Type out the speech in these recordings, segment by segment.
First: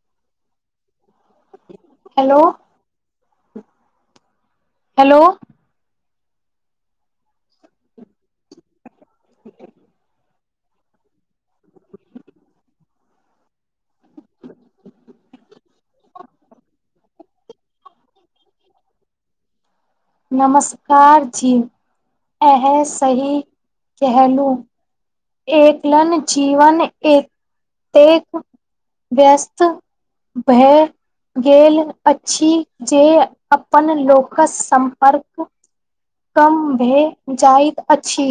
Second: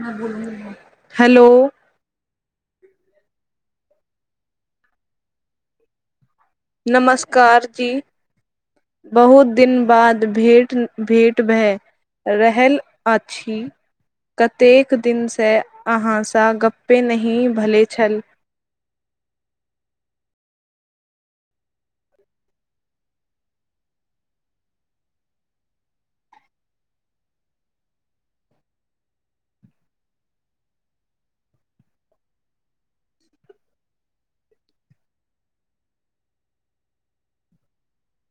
न भोल [unintelligible] hello! Hello hello! नमस्कार जी! बहुत दिन बाद भेट। भेट भए रहल अछि, कतेक दिन से अहाँसा गप्पे नही भले छल। नमस्कार जी! एह सही कलहुँ। एकलन जीवन एतेक व्यस्त भए गेल अछि, जे अपन लोकक सम्पर्क कम भए जाइत अछि।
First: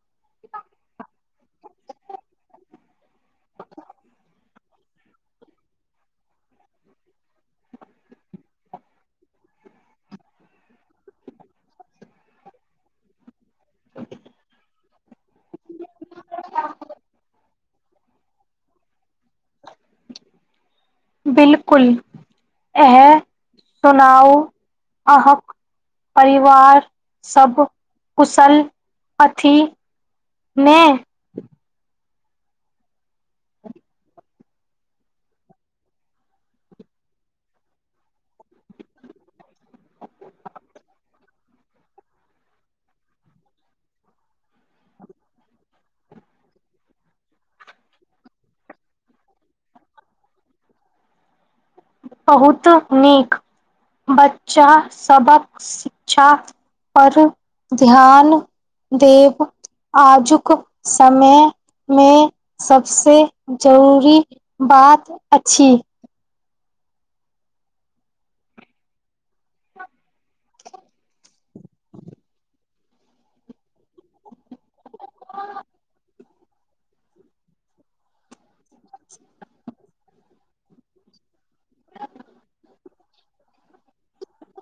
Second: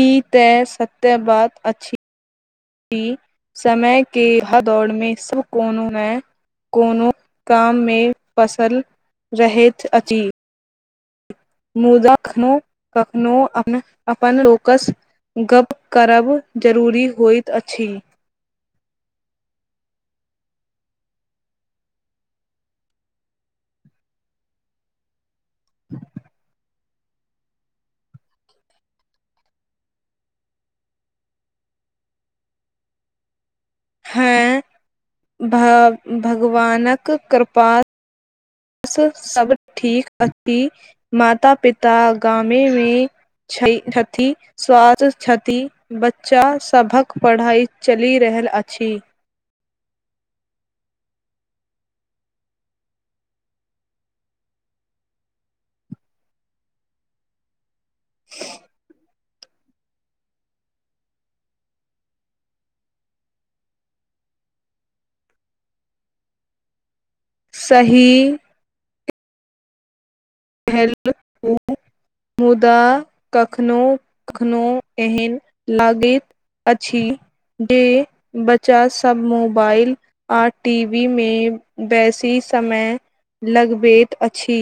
ई तऽ सत्य बात अछि। इ समय के भगा दौड़मे, सब कोनो नहि कोनो काममे फसल रहैत अछि। मुदा कखनो -कखनो अपन लोकसँ गप करब जरूरी होइत अछि। 'बिलकुल' ए सुनाओ आहक परिवार सब कुशल अथी ने? हैं भा भगवानक कृपात् से सभ ठीक अती, माता-पिता गामेमे छछै छथी, स्वाद छथि बच्चा सभक पढ़ाई चलिये रहल अछी। बहुत नीक बच्चा सबक शिक्षा पर ध्यान देव। आजुक समयमे सभसँ जरूरी बात अछि। सही भेल मुदा कखनो कखनो एहन लागैत अछी, जे बच्चासब मोबाइल आ टीवी मे बेसी समय लगबैत अछी।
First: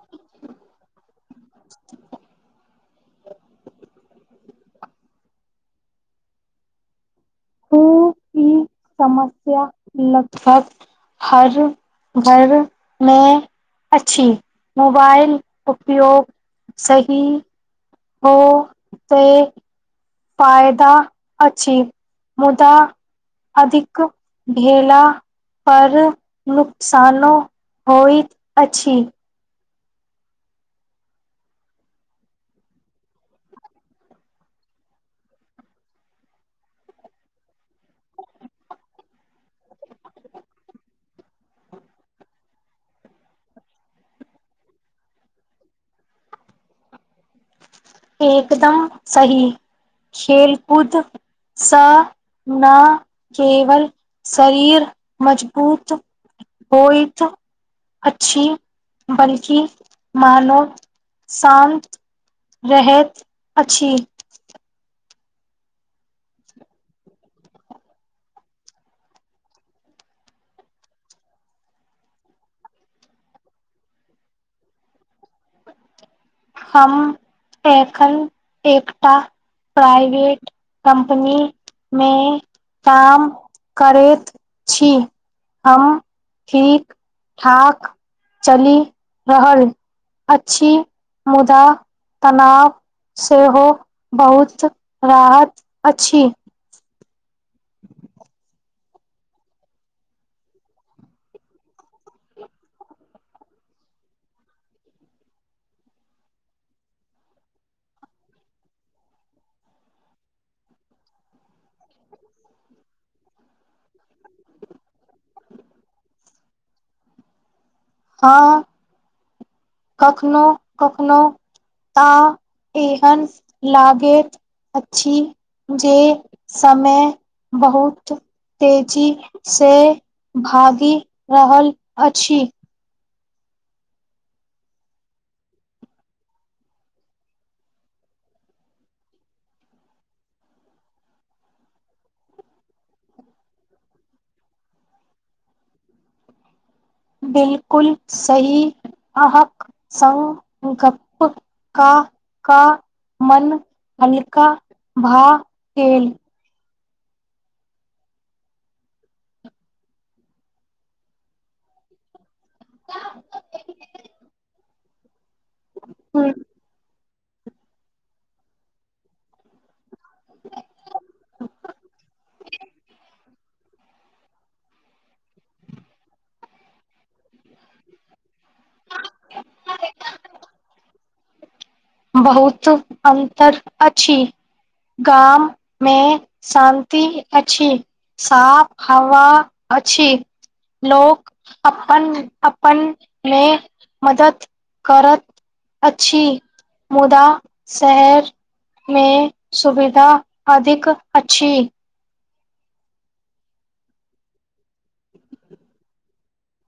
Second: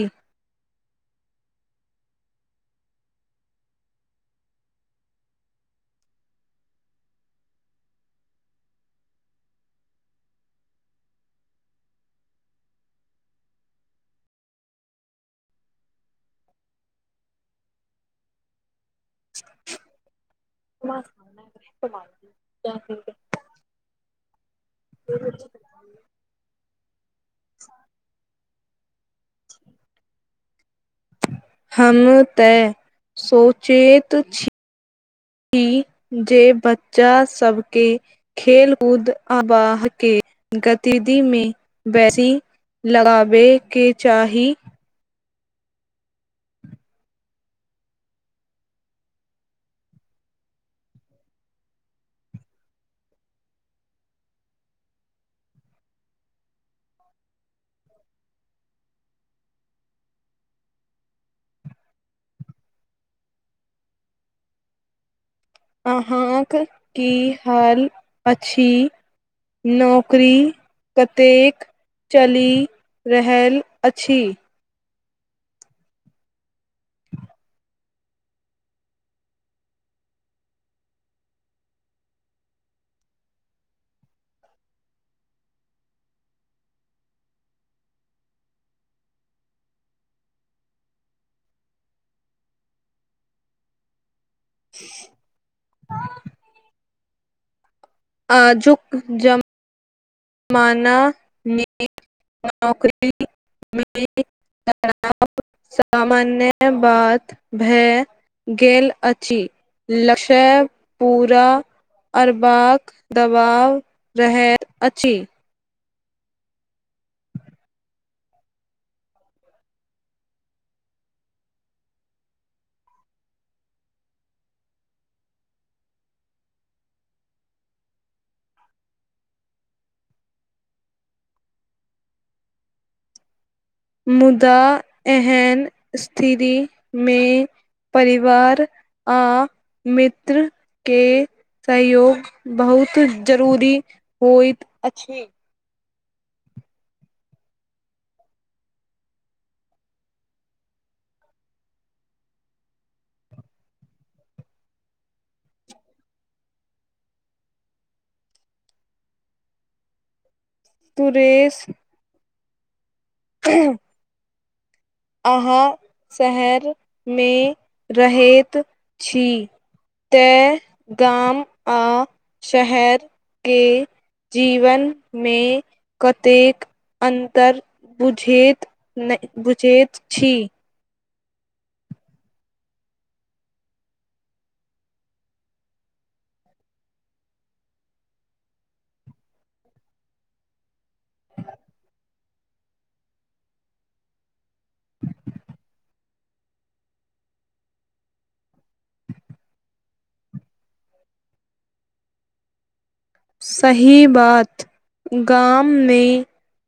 [unintelligible] खू ई समस्या लगभग हर घर मे अच्छि। मोबाइल उपयोग सही ओह त फायदा अछि। मुदा अधिक भेला पर नुक्स सानो होयत अछि हम तऽ सोचैत छी जे बच्चा सबके खेल कूद आ हवाके गतिविधिमे बेसी लगाबैके चाही। एकदम सही खेल कूदसँ न केवल शरीर मजबूत होयत अछि बल्कि मानव शान्त रहैत अछि। अहाँक की हाल अछि? नौकरी कतेक चलि रहल अछि? हम एखन एकटा प्राइवेट कम्पनी मे काम करैत छी। हम ठीक ठाक चलि रहल अछि। मुदा तनाव सेहो। बहुत रहत अछि। ह आजुक जम जमानामे नौकरीमे खराब सामान्य बात भए गेल अछि लक्ष्य पूरा करबाक दबाव रहैत अछि। हँ कखनो कखनो आ एहन लागैत अछि जे समय बहुत तेजी से भागि रहल अछि। मुदा एहन स्थितिमे परिवार आ मित्रके सहयोग बहुत जरूरी होइत अछि। बिलकुल सही अहाँक सङ्ग गप का का मन हल्का भऽ गेल। तुरेेश त ह अहाँ शहर मे रहैत छी? तैँ गाम आ शहरके जीवन मे कतेक अन्तर बुझेैत नहि बुझेर। अछि। बहुत अन्तर अछि। गाम मे शान्ति अछि। साफ हवा अछि। लोक अपन अपन मे मदद करैत अछि। मुदा शहरमे सुविधा अधिक अछि। सही बात गाम मे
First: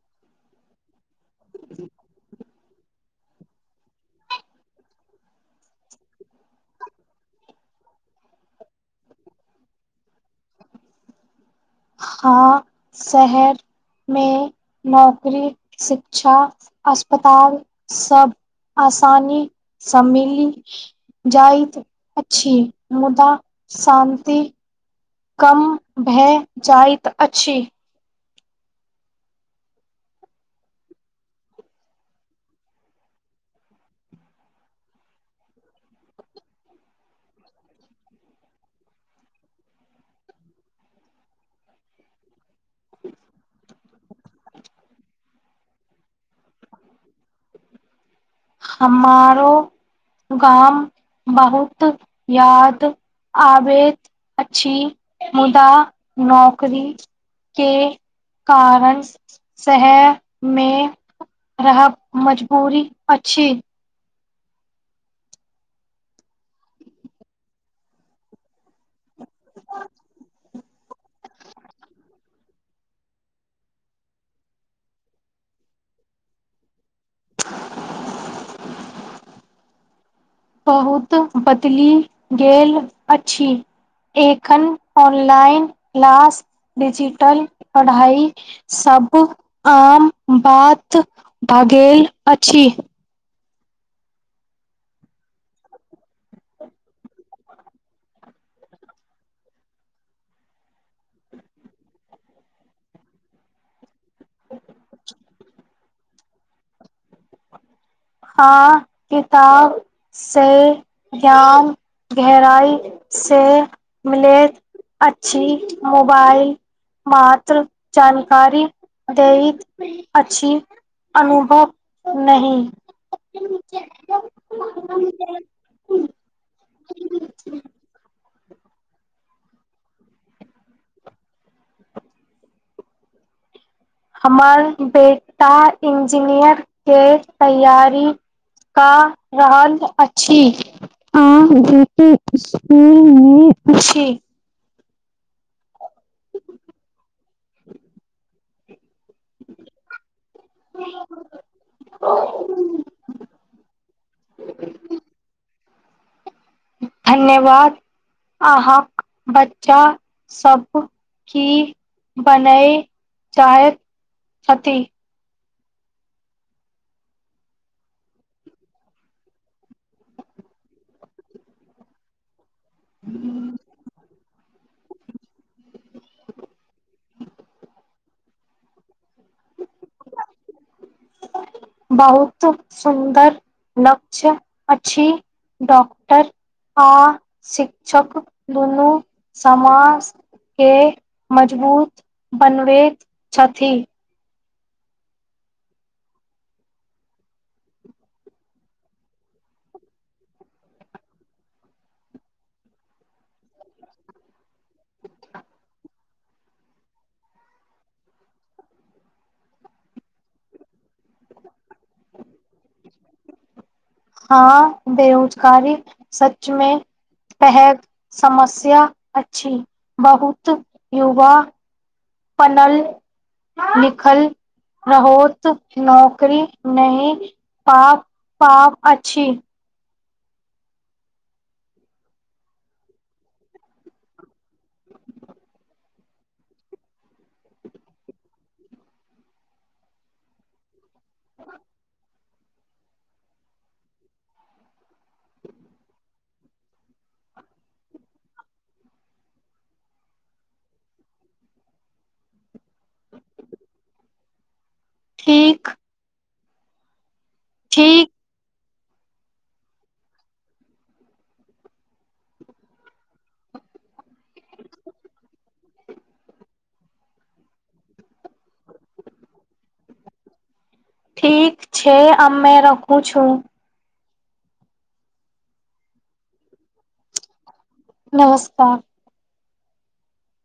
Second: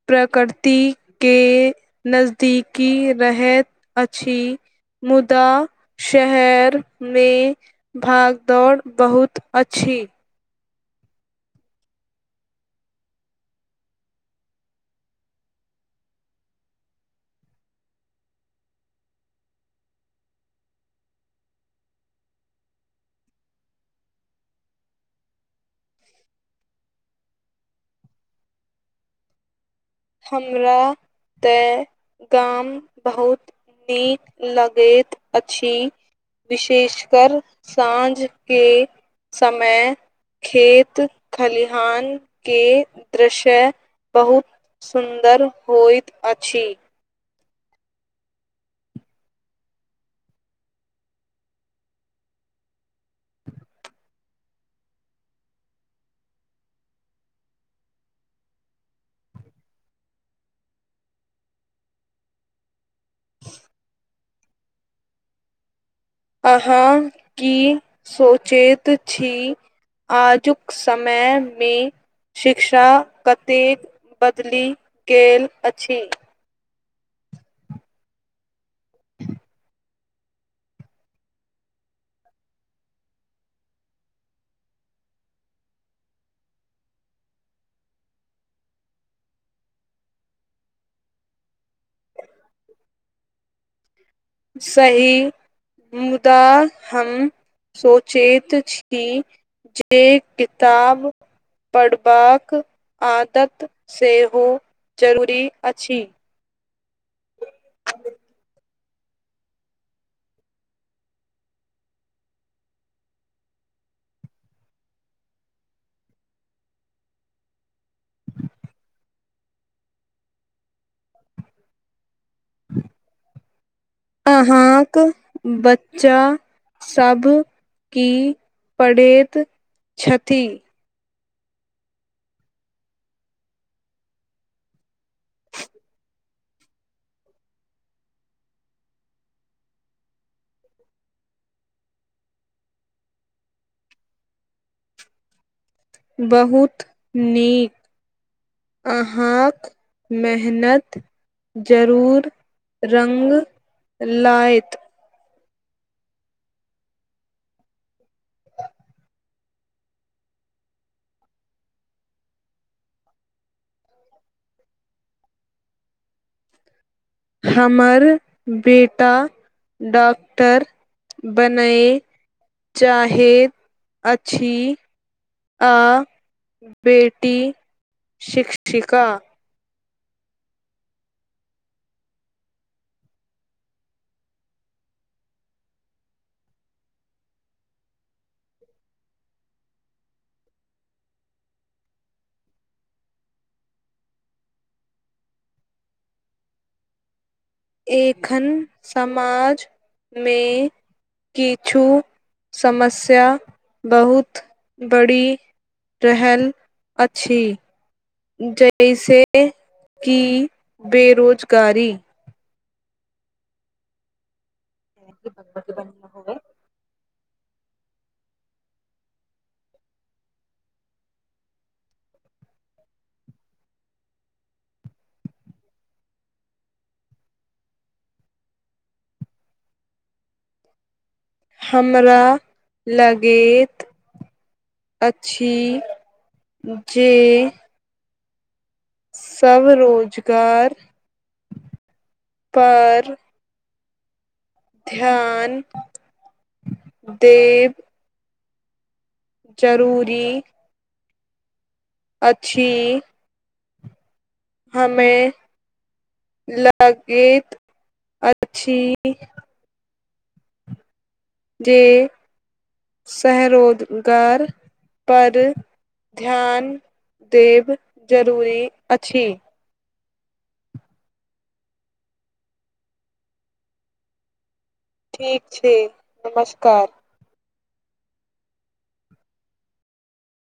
प्रकृति के नज ीकी रहैत अछि मुदा शहरमे भागदौड़ बहुत अछि। हँ शहरमे नौकरी शिक्षा अस्पताल सब आसानीसँ मिलि जाइत अछि। मुदा शान्ति कम भए जाइत अछि। हमरा तऽ गाम बहुत नीक लगैत अछि। विशेषकर साँझके समय खेत खलिहान के दृश्य बहुत सुन्दर होइत अछि। हमारो गाम बहुत याद आबद अच्छी मुदा नौकरी के कारण शहर मे रह मजबूरी अक्षी अहाँ की सोचैत छी आजुक समयमे शिक्षा कतेक बदलि गेल अछि। [unintelligible] बहुत बदलि गेल अछि एखन ऑनलाइन क्लास डिजिटल पढ़ाई सभ आम बात भ गेल अछि। सही मुदा हम सोचैत छी जे किताब पढ़बाक आदत सेहोहु चरूरी अछि हँ किताब से ज्ञान गहराई से मिलैत अछि मोबाइल मात्र जानकारी दैत अछि अनुभव नहि अहाँक बच्चा सब की पढ़ैत छथि। हमर बेटा इंजीनियर के तैयारी कऽ रहल अछि छी बहुत नीक अहाँक मेहनत जरूर रङ्ग लत। धन्यवाद अहाँक बच्चा सब की बनय चाहैत छथि। हमर बेटा डॉक्टर बनय चाहैत अछि आ बेटी शिक्षिका बहुत सुन्दर लक्ष्य अछि डॉक्टर आ शिक्षक दुनू समाज के मजबूत बनबैत छथि। एखन समाजमे किछु समस्या बहुत बढ़ि रहल अछि जहिस कि बेरोजगारी हँ बेरोजगारी सचमे प समस्या अछि बहुत युवा पनल लिखल रहत नौकरी नहि पा पाब अछि हमरा लगैत अछि जे स्व रोजगार [unintelligible] पर ध्यान देब जरूरी अछि हमे ठीक लाख एक ठीक छी जे सरोजगारपर ध्यान देब जरूरी अछि। ठीक छै अमे रखू छु। ठीक छै नमस्कार नमस्कार